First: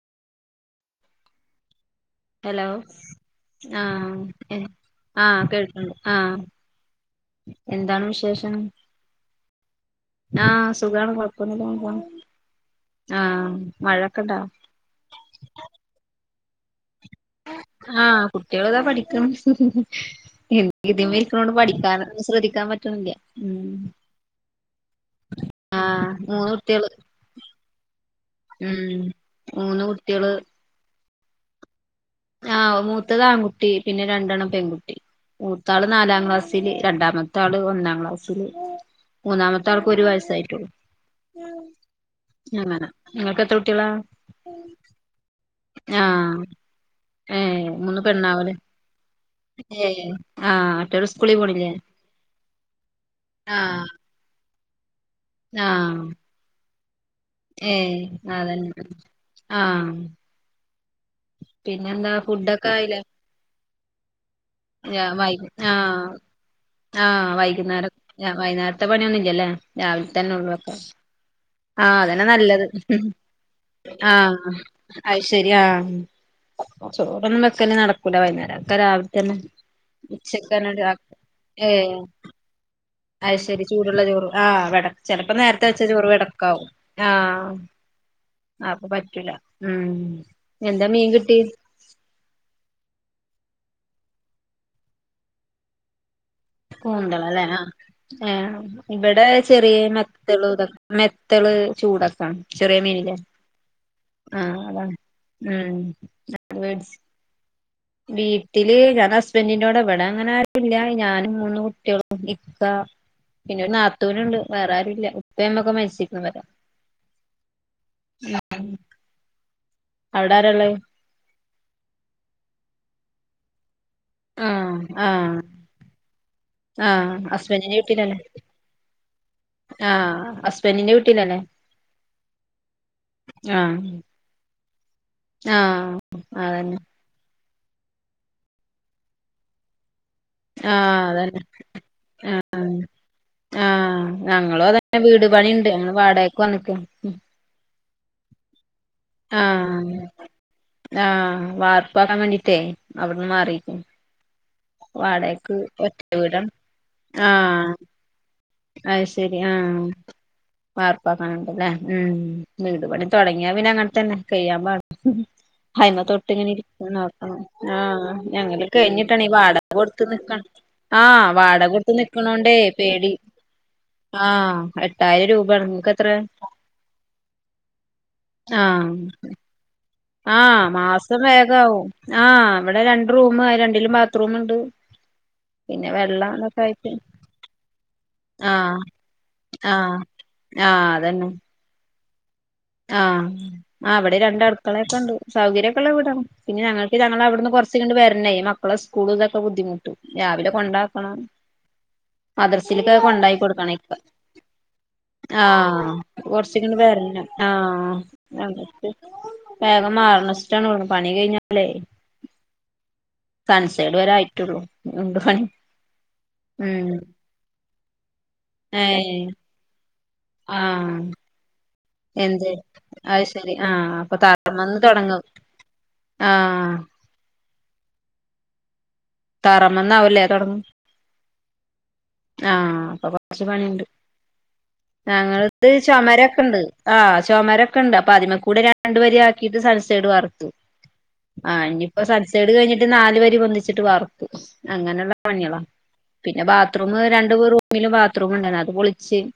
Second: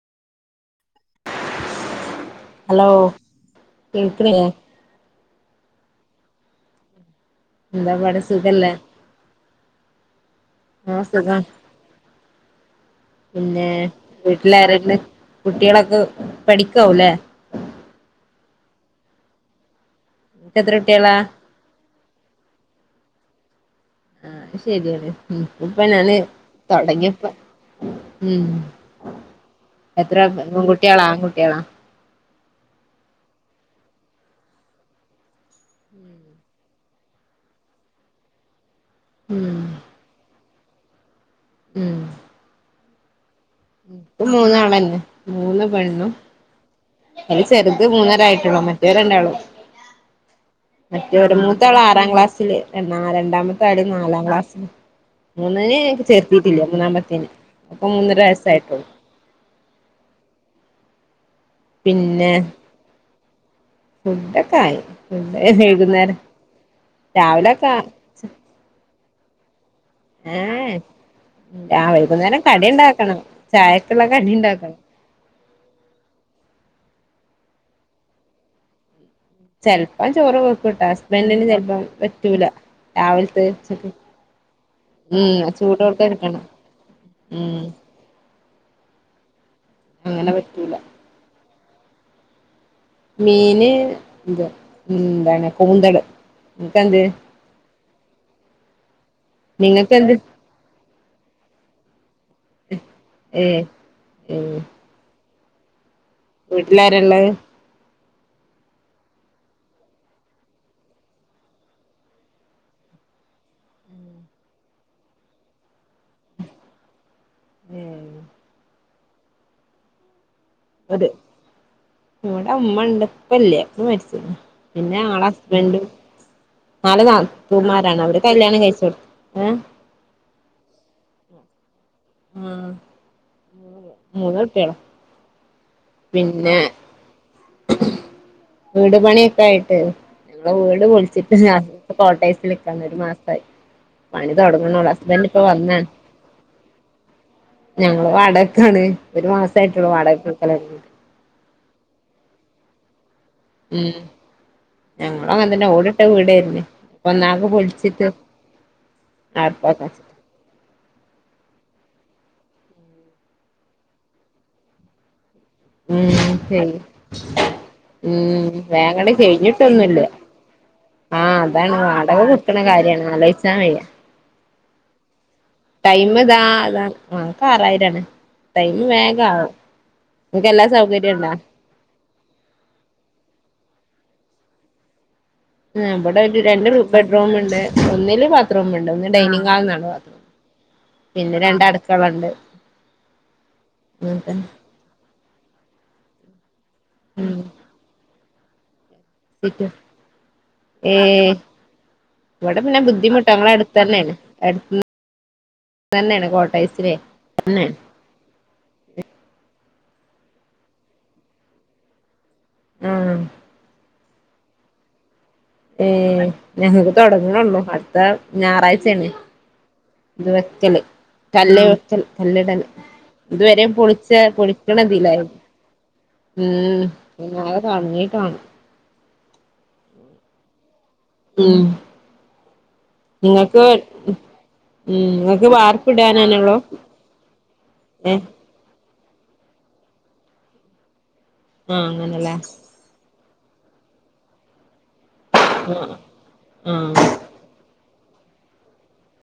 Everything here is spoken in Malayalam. ഹലോ ആഹ് കേൾക്ക്ണില്ലേ ഏഹ് ആഹ് കേൾക്ക്ണ്ട് ആഹ് എന്താ എന്താണ് പാട് വിശേഷം സുഖല്ലേ ആഹ് സുഖാണ് കുഴപ്പൊന്നുല്ലാതെ പോണ് ആഹ് പിന്നെ മഴൊക്കെണ്ടാ വീട്ടിലാരാണ് കുട്ട്യാളൊക്കെ പഠിക്കാവുല്ലേ ആഹ് കുട്ട്യാളിതാ പഠിക്ക്‌ണ് നിനക്ക് എത്ര എനിക്ക് കുട്ടികളാ ഇതുമ്മെ ഇരിക്ക്ണോണ്ട് പഠിക്കാനൊന്നും ശ്രദ്ധിക്കാൻ പറ്റ്ണില്ല ഉം ആഹ് ശരിയാണ് ഇൻക്കും ഇപ്പൊ ആഹ് ഞാന് മൂന്ന് കുട്ടികള് തൊടങ്ങിയപ്പൊ ഉം മൂന്ന് എത്ര കുട്ടികള് ആള് പെൺകുട്ട്യാളാ ആൺകുട്ട്യാളാ ആഹ് മൂത്തത് ആൺകുട്ടി പിന്നെ രണ്ടെണ്ണം പെൺകുട്ടി മൂത്താള് നാലാം ക്ലാസ്സില് രണ്ടാമത്തെ ആള് ഒന്നാം ക്ലാസ്സില് ഉം മൂന്നാമത്തെ ആൾക്ക് ഒരു വയസ്സായിട്ടൊള്ളൂ അങ്ങനെ ഇങ്ങക്ക് എത്ര കുട്ടികളാ ക്ക് മൂന്നാള തന്നെ മൂന്ന് പെണ്ണും ആഹ് അയില് ഏഹ് ചെറുത് മൂന്ന് പെണ്ണാവൂലേ മൂന്നരായിയിട്ടുള്ളോ മറ്റേരുണ്ടാളോ ഏ ആഹ് മറ്റോള് മറ്റേ ഒരു സ്കൂളിൽ മൂത്ത പോണില്ലേ ആള് ആറാം ക്ലാസ്സില് ആ രണ്ടാമത്തെ ആള് ആഹ് നാലാം ക്ലാസ്സില് മൂന്നിന് ആഹ് ചേർത്തിട്ടില്ലേ മൂന്നാമത്തത്തിന് ഏ ഇപ്പൊ മൂന്നര അതന്നെ വയസ്സായിട്ടുള്ളൂ ആഹ് പിന്നെ എന്താ ഫുഡൊക്കെ ആയില മ് ഫുഡ്ഡൊക്കെ ആയി ഞാ വൈ ഫുഡ് ആഹ് വൈകുന്നേരം ആഹ് രാവിലൊക്കെ വൈകുന്നേരം വൈകുന്നേരത്തെ പണിയൊന്നുംല്ലല്ലേ രാവിലെ തന്നെ ഉള്ള വെക്ക ഏഹ് ആ ആഹ് അതനെ വൈകുന്നേരം നല്ലത് കടി ഉണ്ടാക്കണം ചായക്കുള്ള കടി ആഹ് ഉണ്ടാക്കണം അയിശരി ആ ചോറ്ന്നും വെക്കല് നടക്കൂല വൈകുന്നേരം ഒക്കെ രാവിലെ തന്നെ ചെല്പ്പം ചോറ് ഉച്ചക്കന്നെ ഒരു വെകുട്ടാ ഹസ്ബൻഡന് ഏ ചിലപ്പം പറ്റൂല അത് ശരി രാവിലത്തെച്ചട്ട് ചൂടുള്ള ചോറ് ആഹ് വെട ചെലപ്പോ മ്മ് നേരത്തെ വെച്ച ചൂടോടുക്ക ചോറ് എടുക്കണം വെടക്കാവും മഉം [unintelligible] ആ അപ്പൊ പറ്റൂല ഉം പറ്റൂല എന്താ മീൻ കിട്ടി മീന് ഇത് എന്താണ് കൂന്തള് നിനക്കെന്ത് കൂന്തള അല്ലേ ആ ഏഹ് ഇവിടെ ചെറിയ നിങ്ങക്കെന്ത് നതൽ ഇതൊക് മെത്തള് ചൂടൊക്കാണ് ചെറിയ മീനില ഏഹ് ആഹ് അതാണ് ഉം അത് മേടിച്ച് വീട്ടിലാരാല്ലേ വീട്ടില് ഞൻ ഹസ്ബൻറിന്റെട് ഇവിട അങ്ങനെ ആരു ഇല്ല ഞാനും മൂന്നു കുട്ടിയാളും ക്ക പിന്നെ ഒരു നാത്തൂനണ്ട് വേറെ ആരു ഇല്ല ഉപ്പ ഉമ്മക്കെ മരിച്ചിരിക്കന്ന് വരാ ഉം [unintelligible] അവിടെ ആരള്ളേ അതെ ഇവടെ ഉമ്മ ഇണ്ട് പ്പല്ല പ്പ മരിച് ആഹ് പിന്നെ ആളെ ആഹ് ഹസ്ബൻഡും നല് ആഹ് ഹസ്ബൻഡിന്റെ നാതൂമാരാണ് വീട്ടിലല്ലേ അവര് കല്യാണം കഴിച്ച കൊടുത്തഏ ആഹ് ഹസ്ബൻറിന്റെ വീട്ടിലണ് ആഹ് ആഹ് മൂന്ന് കുട്ടിയാള ആഹ് അതന്നെ വീട് പണിയൊക്കെ ആയിട്ട് മ്മളെ വീട് ആഹ് അതന്നെ പൊളിച്ചിട്ട് കോട്ടേസ്ള് ആഹ് നിൽക്കന്ന ഒരു മാസമായി ആഹ് പണി തുടങ്ങനോളു ഹസ്ബൻഡ ഇപ്പൊ വന്ന വന്ന് കണ് മ്മ് ഞങ്ങള് വാടകക്കാണ് ഒരു മാസമായിട്ടുള്ളൂ ആഹ് വാടക് നിക്കൽ തുടങ്ങിട് ആഹ് വാർപ്പാക്കാൻ വേണ്ടീട്ടേ അവിടുന്ന് മാറി ഏഹ് ഞങ്ങള് അങ്ങതെന്നെ ഓടിട്ട ഒറ്റ വീടാണ് വീടായിർന് ഒനാകെ പൊളിച്ചിട്ട് അയി ശരി ആഹ് ആർപ്പാക്കാച്ചിട്ട് ബാർപ്പാക്കാനുണ്ടല്ലേ ഉം വീട് പണി തുടങ്ങിയ പിന്ന അങ്ങന തന്നെ കയാൻ പാട ഹൈമ തൊട്ട് ഉം ഇങ്ങനെ ശരി ഇ നോക്കണം ആ ഉം ഞങ്ങള് വേങ്ങട് കഴിഞ്ഞിട്ടാണ് ഈ വാടക കഴിഞ്ഞിട്ടൊന്നുല്ല കൊടുത്ത് നിക്കണം ആഹ് വാടക കൊടുത് നിക്കണോണ്ടേ പേടി ആ ആഹ് എട്ടായിരം രൂപയാണ് നിങ്ങക്ക് എത്രയാ ടൈമി താ അതാ ആക്ക് ആറായിരാണ് ടൈം ആഹ് വേഗ ആവും നിങ്ങക്ക് ആഹ് എല്ലാ സൗകര്യം മാസം ഉണ്ടോ വേഗവും ആഹ് ഇവിടെ രണ്ട് റൂം രണ്ടിലും ബാത്റൂമ്ണ്ട് ആഹ് ഇവിടെ ഒരു രണ്ട് റൂ ബെഡ്റൂമ് ഇണ്ട് ഒന്നില് ബാത്ത്റൂമ് ആഹ് ഉണ്ട് ഒന്ന് ഡൈനിങ് ഹാളിലാണ് ആഹ് ബാത്ത്റൂം ആഹ് അതാണ് [unintelligible] ആഹ് ആഹ് അവിടെ രണ്ട് അങ്ങനത്തന്നെ അടുക്കളേക്ക ഉണ്ട്. സൗകര്യമൊക്കെ ഉള്ള വീടാണ് പിന്നെ ഞങ്ങൾക്ക് ഞങ്ങളുടെ ഉം അവിടുന്ന് കൊറ ച്ച് ഇങ്ങട് വരണേ മക്കള സ്കൂളും ഇതൊക്ക സിറ്റ് ബുദ്ധിമുട്ട് രാവിലെ കൊണ്ടാക്കണം ഏഹ് ഇവിടെ പിന്നെ മദ്രസേലക്ക ബുദ്ധിമുട്ടാ കൊണ്ടാക്കി ഞങ്ങളെ കൊടുക്കണം അടുത്ത് ഇപ്പ തന്നെയാണ് അടുത്ത് ആഹ് തന്നെയാണ് കൊറച്ചിങ്ങട് കോട്ടേഴ്സിലെ വരണം. തന്നെയാണ് ആഹ് [unintelligible] വേഗം മാറണച്ചിട്ടാണ് പണി കഴിഞ്ഞാലേ ഉം സൺ ഷെയിഡ് വരെ ആയിട്ടുള്ളൂ ഇനീം ഉണ്ട് പണി. ഏഹ് ഞങ്ങക്ക് ഉം തൊടങ്ങ്ണെ ഉള്ളു അടുത്ത ഞാറാഴ്‌ച്ചേണ് ഏഹ് ആഹ് വെക്കൽ എന്ത് കല്ലിടല് അത് ശരി ഇതുവരെ ആഹ് പൊളിച്ച അപ്പൊ തറമേന്ന് തൊടങ്ങും. പൊളിക്കണതിലായിരുന്നു ആഹ് കുഞ്ഞു വാവ കാണുന്നേ കാണും. തറമെന്നാവുല്ലേ തൊടങ്ങു ഉം ആഹ് അപ്പൊ കൊറച്ച് നിങ്ങൾക്ക് പണിയുണ്ട്. ഉം നിങ്ങൾക്ക് ഞങ്ങളത് ചൊമരൊക്കെ വാർപ്പിടാനന്നെള്ളൂ ഉണ്ട് ആഹ് ചൊമരൊക്കെ ഉണ്ട് അപ്പൊ ഏ അതിമേ കൂടെ ര രണ്ടു വരി ആക്കീട്ട് സൺസൈഡ് വാർക്കും ആഹ് ഇനിയിപ്പോ സൺസൈഡ് കഴിഞ്ഞി ട്ട് നാലുവരി പൊന്തിച്ചിട്ട് വാർപ്പ് അങ്ങനെയുള്ള പണികളാ ആഹ് പിന്നെ ബാത്റൂമ് ആഹ് രണ്ട് [unintelligible] മില് ബാത്ത് റൂം ഉണ്ടാർന്ന് അത് പൊളിച്ച്